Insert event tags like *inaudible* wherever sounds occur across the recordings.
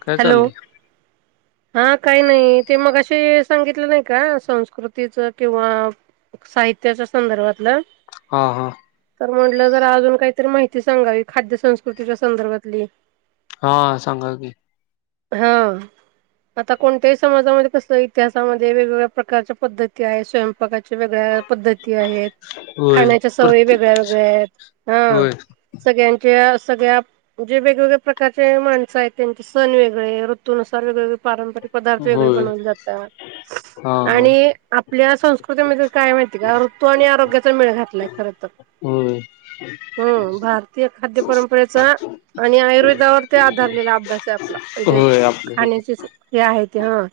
काय हॅलो चाललय. हा काही नाही ते मगाशी सांगितलं नाही, का संस्कृतीच किंवा साहित्याच्या संदर्भातलं हा हा तर म्हटलं जरा अजून काहीतरी माहिती सांगावी खाद्य संस्कृतीच्या संदर्भातली हा सांगा की, हा! आता कोणत्याही समाजामध्ये कसल्या इतिहामध्ये वेगवेगळ्या प्रकारच्या पद्धती आहे स्वयंपाकाच्या वेगळ्या पद्धती आहेत, होय खाण्याच्या सवयी प्रत्येक वेगळ्या वेगळ्या आहेत. हा होय सगळ्यांच्या सगळ्या जे वेगवेगळ्या प्रकारचे माणसं आहेत, त्यांचे सण वेगळे ऋतूननुसार वेगवेगळे पारंपरिक पदार्थ वेगळे होय बनवले जातात. हा आणि आपल्या संस्कृतीमध्ये काय माहिती का ऋतू आणि आरोग्याचा मेळ घातलाय. खर तर होय हम्म! भारतीय खाद्य परंपरेचा आणि आयुर्वेद त्याच्यावर ते आधारलेला अभ्यास आहे आपला म्हणजे होय आपल्या सगळं खाण्याचे हे आहेत. हा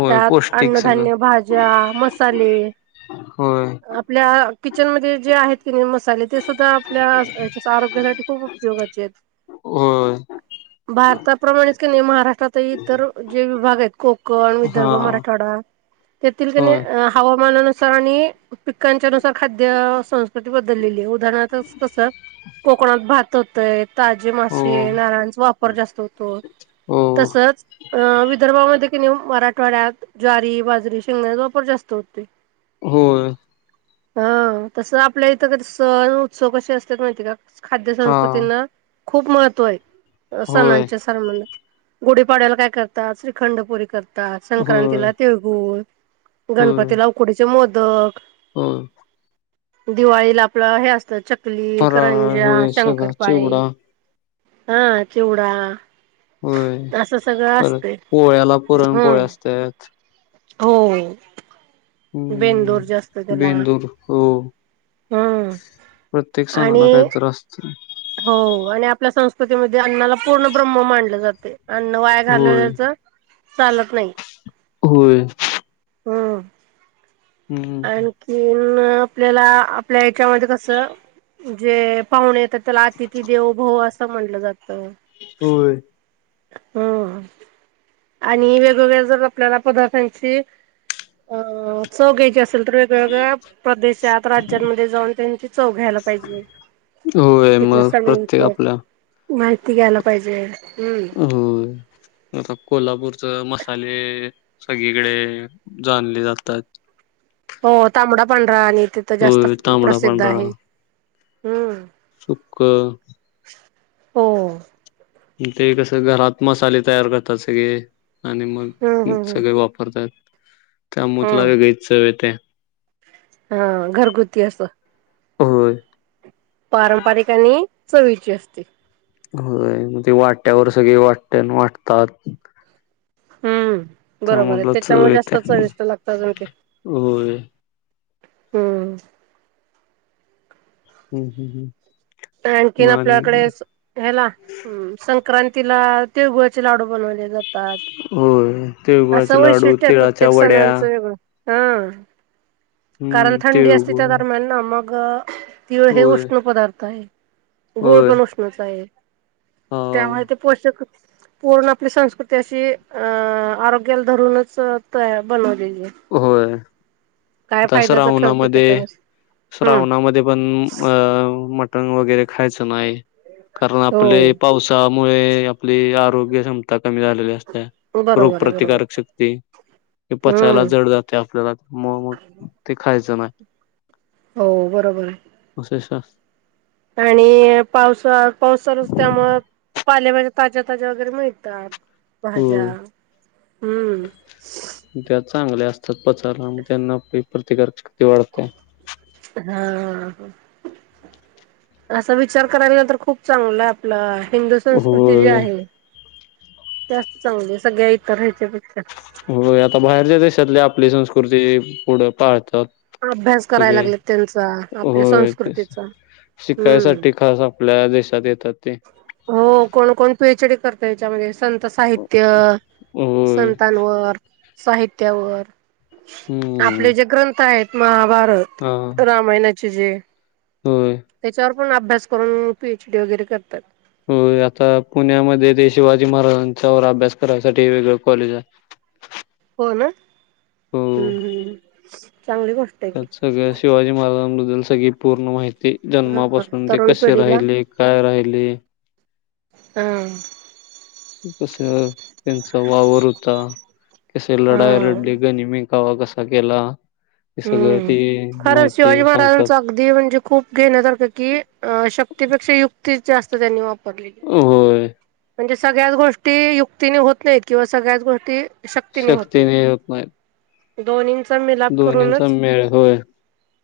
होय त्यात पौष्टिक सगळं अन्नधान्य, भाज्या, मसाले, होय आपल्या किचनमध्ये जे आहेत की नाही, मसाले ते सुद्धा आपल्या हच्या आरोग्यासाठी खूप उपयोगाचे आहेत. होय. भारताप्रमाणेच क नाही महाराष्ट्रात इतर जे विभाग आहेत कोक कोण, हा विदर्भ, मराठवाडा, त्यातील का होय नाही हवामानानुसार आणि पिकांच्या नुसार खाद्य संस्कृती बदललेली आहे. उदाहरणार्थ कस कोकणात भात होतय, ताजे हो मासे, नारळाचा वापर जास्त होत. हो, हो तसच अ विदर्भामध्ये कनइ मराठवाड्यात ज्वारी, बाजरी, शेंगचा, वापर जास्त होते. होय. हा तस आपल्या इथं क सण उत्सव कसे असते माहितीय का? खाद्य हा संस्कृतीना खूप महत्त्व आहे. होय. म्हण गुढीपाड्याला काय करतात श्रीखंडपुरी करतात, होय संक्रांतीला तेळगुळ, गणपतीला उकडीचे मोदक, हम. दिवाळीला आपलं हे असतं चकली, फराळ करंजा, होय सगळा शंकरपाळे, चिवडा ह चिवडा, होय असं सगळं पर असते पोळ्याला पुरण पोळ्या हम्म. असतात. हो. बेंदूर जे असतं हम् त्याला बिंदूर हो. हम्म प्रत्येक आणि सणाला काहीत असतय. हो आणि आपल्या संस्कृतीमध्ये अण्नाला पूर्ण ब्रहम्म मानले जातय. अन्न वाया होय घाललेल्याच चालत नाही. होय. हम् हम्म. आणखी आपल्याला आपल्या हच्यामध्ये कस जे पाहणे त्याला अतिथी देवभव असं म्हणलं जातं होय. हा आणि वेगवेगळ्या जर आपल्याला पदार्थांची अ चव घ्यायची असते तर वेगवेगळ्या प्रदेशात राज्यांमध्ये जाऊन त्यांची चव घ्यायला पाहिजे होय तिथल्या मग सणांच प्रत्येक आपल्या माहिती घ्यायला पाहिजे हम्म. हो आता कोल्हापूरच मसाले सगळीकडे जाणले जातात हो तांबडा पांढरा आणि तिथं जास्त होय तांबडा प्रसिद्ध आहे हम्म सुख हो ते कसं घरात मसाले तयार करतात सगळे आणि हम्म मग हम्म हम्म. सगळे वापरतात त्या मुतला हम्म गायच ते हा घरगुती असं हो पारंपरिकानी चवीची असते हो मग ते वाट्यावर सगळे वाट्यान वाटतात हम्म बरोबर त्यामुळे आहे त्याला चव त्याच्यामुळे जास्त येते. चविष्ट लागतं आजून ते होय. हम्म. हम्म हम हम्म. आणखीन मग आणि आपल्याकडे काय ह्याला सक्रांतीला तिळ गुळाचे लाडू बनवले जातात होय जातात तिळगुळाचे असं लाडू, वैशिष्ट्य तिळाच्या प्रत्येक वड्या सणांचं वेगळं हा कारण हम्म थंडी असते तिळगुळ त्या दरम्यान ना मग ग तिळ हे होय उष्ण पदार्थ आहे गुळ होय पण उष्णच आहे. अ त्यामुळे ते पोषक पूर्ण आपली संस्कृती अशी अ आरोग्याला धरूनच बनवली होय दसरा फायद्याचं उना ठरतं मध्ये त्याच्यानुस हम्म श्रावणामध्ये पण अ मटण वगैरे खायचं नाही कारण आपले हो पावसा मुळे आपली आरोग्य क्षमता कमी झालेली असते. रोग बरोबर आहे बरोबर प्रतिकारक शक्ती पचायला हम्म जड जाते आपल्याला म मग ते खायचं नाही हो बरोबर आहे. अस आणि पावसा पावस चालू असतो त्यामुळे पालेभाज्या ताज्या ताज्या वगैरे मिळतात. भाज्या होय हम्म सत्पाचचाला मग त्यांना प्रतिकार वाढते हा. असा विचार कराला नंतर खूप चांगलं आपलं हिंदू संस्कृती जी होय आहे त्यास्त चांगली सगळ्या इतर ह्यायच्या पेक्षा हो आता बाहेरच्या देशातली आपली संस्कृती पुढे पाळतात. अभ्यास करायला सगळे लागलेत त्यांचा आपल्या होय तेच संस्कृतीचा हम्म शिकायसाठी खास आपल्या देशात येतात ते. हो कोण कोण पीएचडी करत. त्याच्यामध्ये संत साहित्य होय संतांवर साहित्यावर हम्म आपले जे ग्रंथ आहेत म हा भारत रामायणाचे जे होय. आपण अभ्यास करून पीएच डी वगैरे करतात. हो आता पुण्यामध्ये ते शिवाजी महाराजांच्या व अभ्यास करायसाठी वेगळ कॉलेज आहे. *inaudible* हो ना हो हम्म हम्म. त्यात सगळ्या शिवाजी महाराजांबद्दल सगळी पूर्ण माहिती ते हा जन्मापासून ते तरुण कसे पिढीला राहिले काय राहिले हा. कसं त्यांचा वावर होता कसे लढाया हा लढले गणिमी कावा कसा केला? हे सगळं हम्म ती खरं शिवाजी माहिती सांगतात महाराजांचा अगदी म्हणजे खूप घेण्यासारखं की अ श शक्तीपेक्षा युक्ती जास्त त्यांनी वापरलीली. होय म्हणजे सगळ्यांचं गोष्टी युक्तीने होत नाहीत किंवा सगळ्याच गोष्टी शक्तीने होत शक्ती ने नाही नाहीत. होत दोन्हींचा मिलाप दोन्हींचा करूनच मेळ होय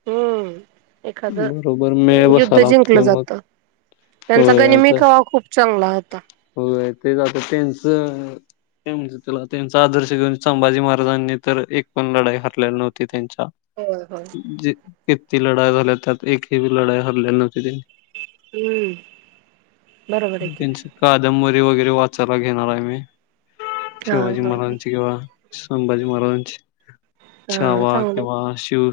हम्म एखादं बरोबर मेळ युद्ध बसायला जिंकलं लागतोय मग जातं. त्यांचा होय गनिमी कावा खूप चांगला होता. हो तेच आता त्यांनच ते म्हणज तुला त्यांचा आदर्श घेऊन संभाजी महाराजांनी तर एक पण लढाई हरलेली नव्हती त्यांची होय होय. किती लढाई झाल्या त्यात एकही लढाई हरलेली नव्हती त्यांनी हम्म बरोबर आहे की. तनच कादंबरी वगैरे वाचायला घेणार आहे मी हा शिवाजी हा हा. महारजची किंवा संभाजी महाराजां हा छावा चांगलं आहे केिंवा्हा शिव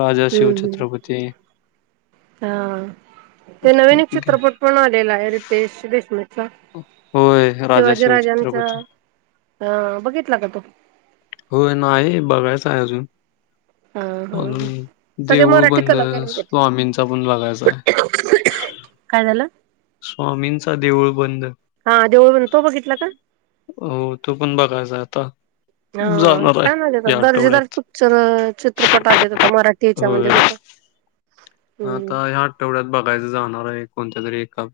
राजा हम्म हम्म शिवछत्रपती हा ते नवीन एक चित्रपट पण आलेला आहे रितेश देशमुख होय राजा शिवाजी शिव राजांचा छत्रपती अ बघितला का तो हो नाही बघायचं आहे अजून हा हा अून ह सगळे देऊळ मराठी बंद कलाकारच घेत स्वामींचा पण बघायचा आहे काय झाला स्वामींचा देऊळ बंद हा देऊळ तो बघितला का हो तो पण बघायच आता हा जाणार छान आहे या दर्जेदार आठवड्यात पिक्चर चित्रपट आलेेत होता मराठीच्या होय मध्ये सुद्धा *inaudible* हम्म आता ह्या आठवड्यात बघायचं जाणार आहे कोणत्या तरी एका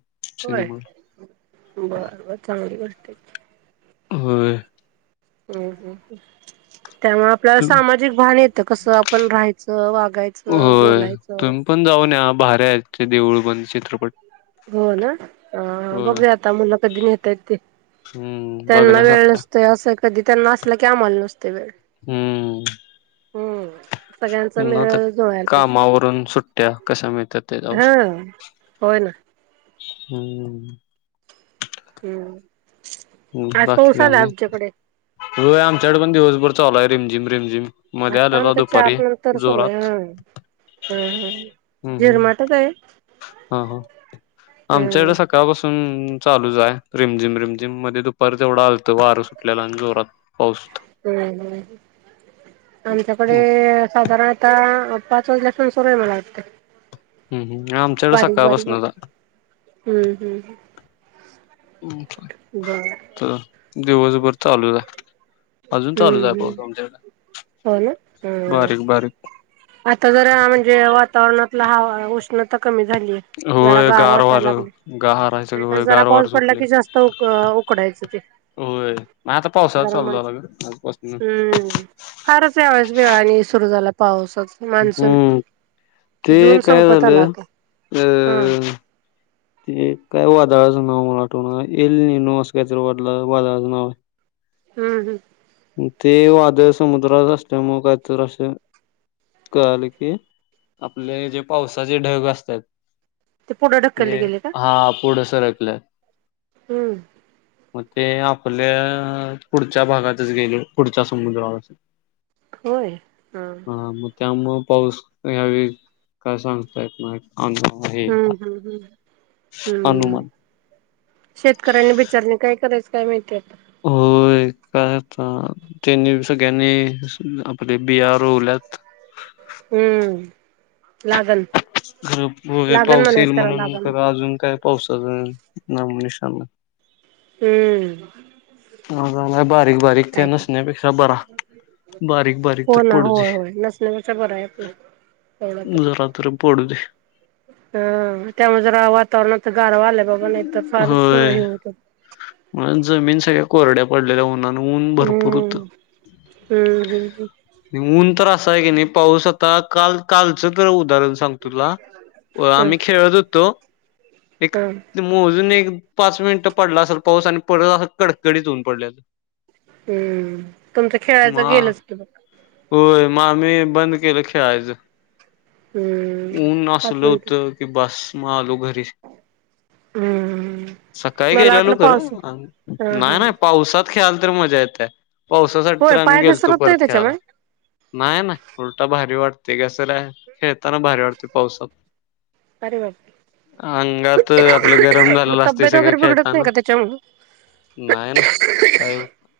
होय सिनेमात बर बर चांगली गोष्ट आहे हो ् त्यामुळे आपल्याला तुम- सामाजिक भान येतं कसं आपण राहायचं वा होय तुम्ही पण जाऊन या बाहेरचे देऊळ पण चित्रपट हो ना होय बघू आता मुला कधी नता येत ते हम्म त्यांना वेळ बघण्यासारखा नसतो असं कधी त्यांना असलं की आम्हाला नसते वेळ हम्म हम्म सगळ्यांचा त्यांना तर मेळ जुलय पहिजे कामावरून सुट्ट्या कशा मिळतात त्याच्यावर हा होय ना हम्म *inaudible* हम्म हम आज बाकी पाऊस का आला नाही आमच्याकडे रोय आमच्याकडे पण दिवसभर चाललाय रिमझिम रिमझिम मध्ये आता आलेला आमच्या चार दुपारी नंतर सुरू आहे जोरात हम हम हम्म हम्म झिरमाटच आहे आमच्या हम्म इकडे सकाळपासून चालूच आहे रिमझिम रिमझिम मध्ये दुपार तेवढा आल वारं सुटलेला आणि जोरात पाऊसत हम्म हम्म आमच्याकडे साधारणता पाच वाजल्या पास्नं आहे मला वाटते हम् ह् आमच्याड सकाळ पसणता हम्म हम्म ् बर तर दिवसभर चालू च हाय अजून चालूच हम्म आहे पाऊ हम्म दमते हो ना हम्म बारीक बारीक आता जर म्हणजे वातावरणातला हवा उष्णता कमी जरा होय गार वाटायला वारं लागले गार आहे नाही सगळं तर होय जरा गार पाऊस वारं पडला सुटले की जास्त उकडा ते होय आता पावसाळा गरम चालू झाला ग आजपासून हम्म फारच यावेळेस वेळाने सुरू झाला पावसाच मान्सून हम्म ते जून काय संपत आला झालं आता हा अं ते काय वादळाचं नाव मला आठवणार येल नाही नू असं काहीतरी वाढलं वादळाचं नाव आहे हम् हम् ते वादळ समुद्रात असल्या मग काहीतर असं कळालं की आपले जे पावसाचे ढग असतात ते पुढं ढकलले ते गेले का हा पुढं सरकलंय हम्म मग ते आपल्या पुढच्या भागातच गेले पुढच्या समुद्र अस होय हा हा मग त्या मग पाऊस ह्यावे काय सांगताय येत नाही हम्म हम्म हम्म हम्म अनुमान शेतकऱ्यांनी बिचारणे काय करायचं काय माहितीय आहे होय. *unintelligible* त्यांनी सगळ्यंनी आपली बिया रोवल्यात हम्म लागल. *unintelligible* पाऊस येईल म्हणून लागण तर अजून काय पावसाचं नामोनिशाण *unintelligible* हम्म, हा हा बर. बारीक बारीक काय नसण्यापेक्षा बरा. बारीक बारीक तर हो ना पडूदे. होय होय नसण्यापेक्षा बरं आहे आपलं जरा तर पडू दे. हम त्यामुळे जरा वातावरणात गारवा आपले बाबा नाही तर फारच होय हे होत. मग जमीन सगळ्या कोरड्या पडलेल्या ऊना ने ऊन भरपूर होत हम्म हम्म हम्म आणि ऊन तर असलं. ऊन हाय कनी पाऊस आता काल कालच तर ऊन उदाहरण सांगतो तुला, आम्ही खेळत होतो. हम, अजून एक पाच मिनिट पडला असेल. पाऊस आणि परत अस कडकडीत ऊन पडले. हम्म, तुमचं खेळायचं मग गेलच की मग होय मग आम्ही बंद केलं खेळायचं. हम्म ऊन पाच असलं मिनिट होतं की बास, मगं आलो घरी. हम्म सकाळी मला गेलेलो वाटलं खरं पाऊस हा हा नाही नाही पावसात खेळायला तर मजा येत्या. पावसासाठी तर होय आम्ही पाय गेलतो. परत घसरतोय खेळायला त्याच्यामुळे नाही. नाय नाय उलटा भारी वाटते कस. नाही तर काय. खेळताना भारी वाटते. पावसात अरे बापरे अंगात आपलं गरम मग झाालेलं असते तब्येत सगळ वगैरे बिघडत नाही खेळताना का त्याच्यामुळे नाही ना काही काही होत नाही.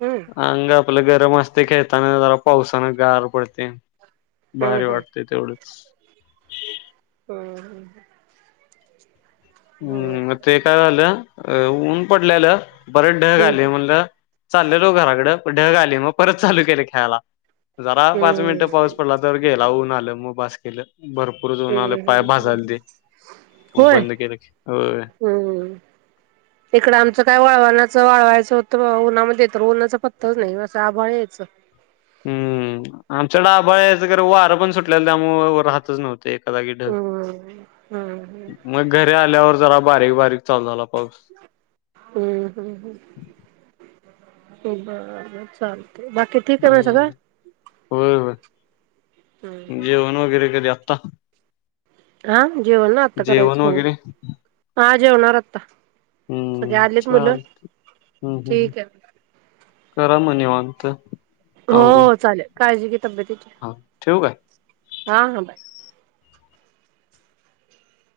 हम्म अंगात आपलं गरम असते. खेळताना जरा पावसान गार पडते. ते भारी हम्म वाटते. तेवढंच, हम ह. हम्म, ते काय झालं अ ऊन पडलेलं परत ढग हम्म आलय म्हणलं चाललेलो घराकड मग ढग आले. मग परत चालू केले खेळायला. जरा पाच हम्म मिनिटं पाऊस पडला तर गेला ऊन आलं. मग बास केलं. भरपूर ऊन आल, पाय हम्म हम्म भाजालते, मग होय बंद केल. हम्म, इकडं आमचं काय वाळवण्याच वाळवायचं तर तर ऊन्हामध्ये तर उन्हाचा पताच नाही असं आभाळ यायच. हम्म, आमच्या कडे आभाळ यायचं. खरं वारं पण सुटलेल. एका जागी ढगं, हम्म हम्म मग घरी आल्यावर जरा बारीक बारीक चालू झाला पाऊस. हम्म हम्म ह बर चाल बाकी ठीक आहे. मगं हम्म सगळं, होय होय जेवण वगैरे कधी आत्ता? हा जेवण ना आत्ता जेवण करायचं हो. वगैरे हा जेवणार आता हम्म चालत हम्म हम ठीक आहे. करा मग निवांत. आवरून हो चालेल काळजी घे तब्येतीची. हा ठेवू काय हा हा बाय.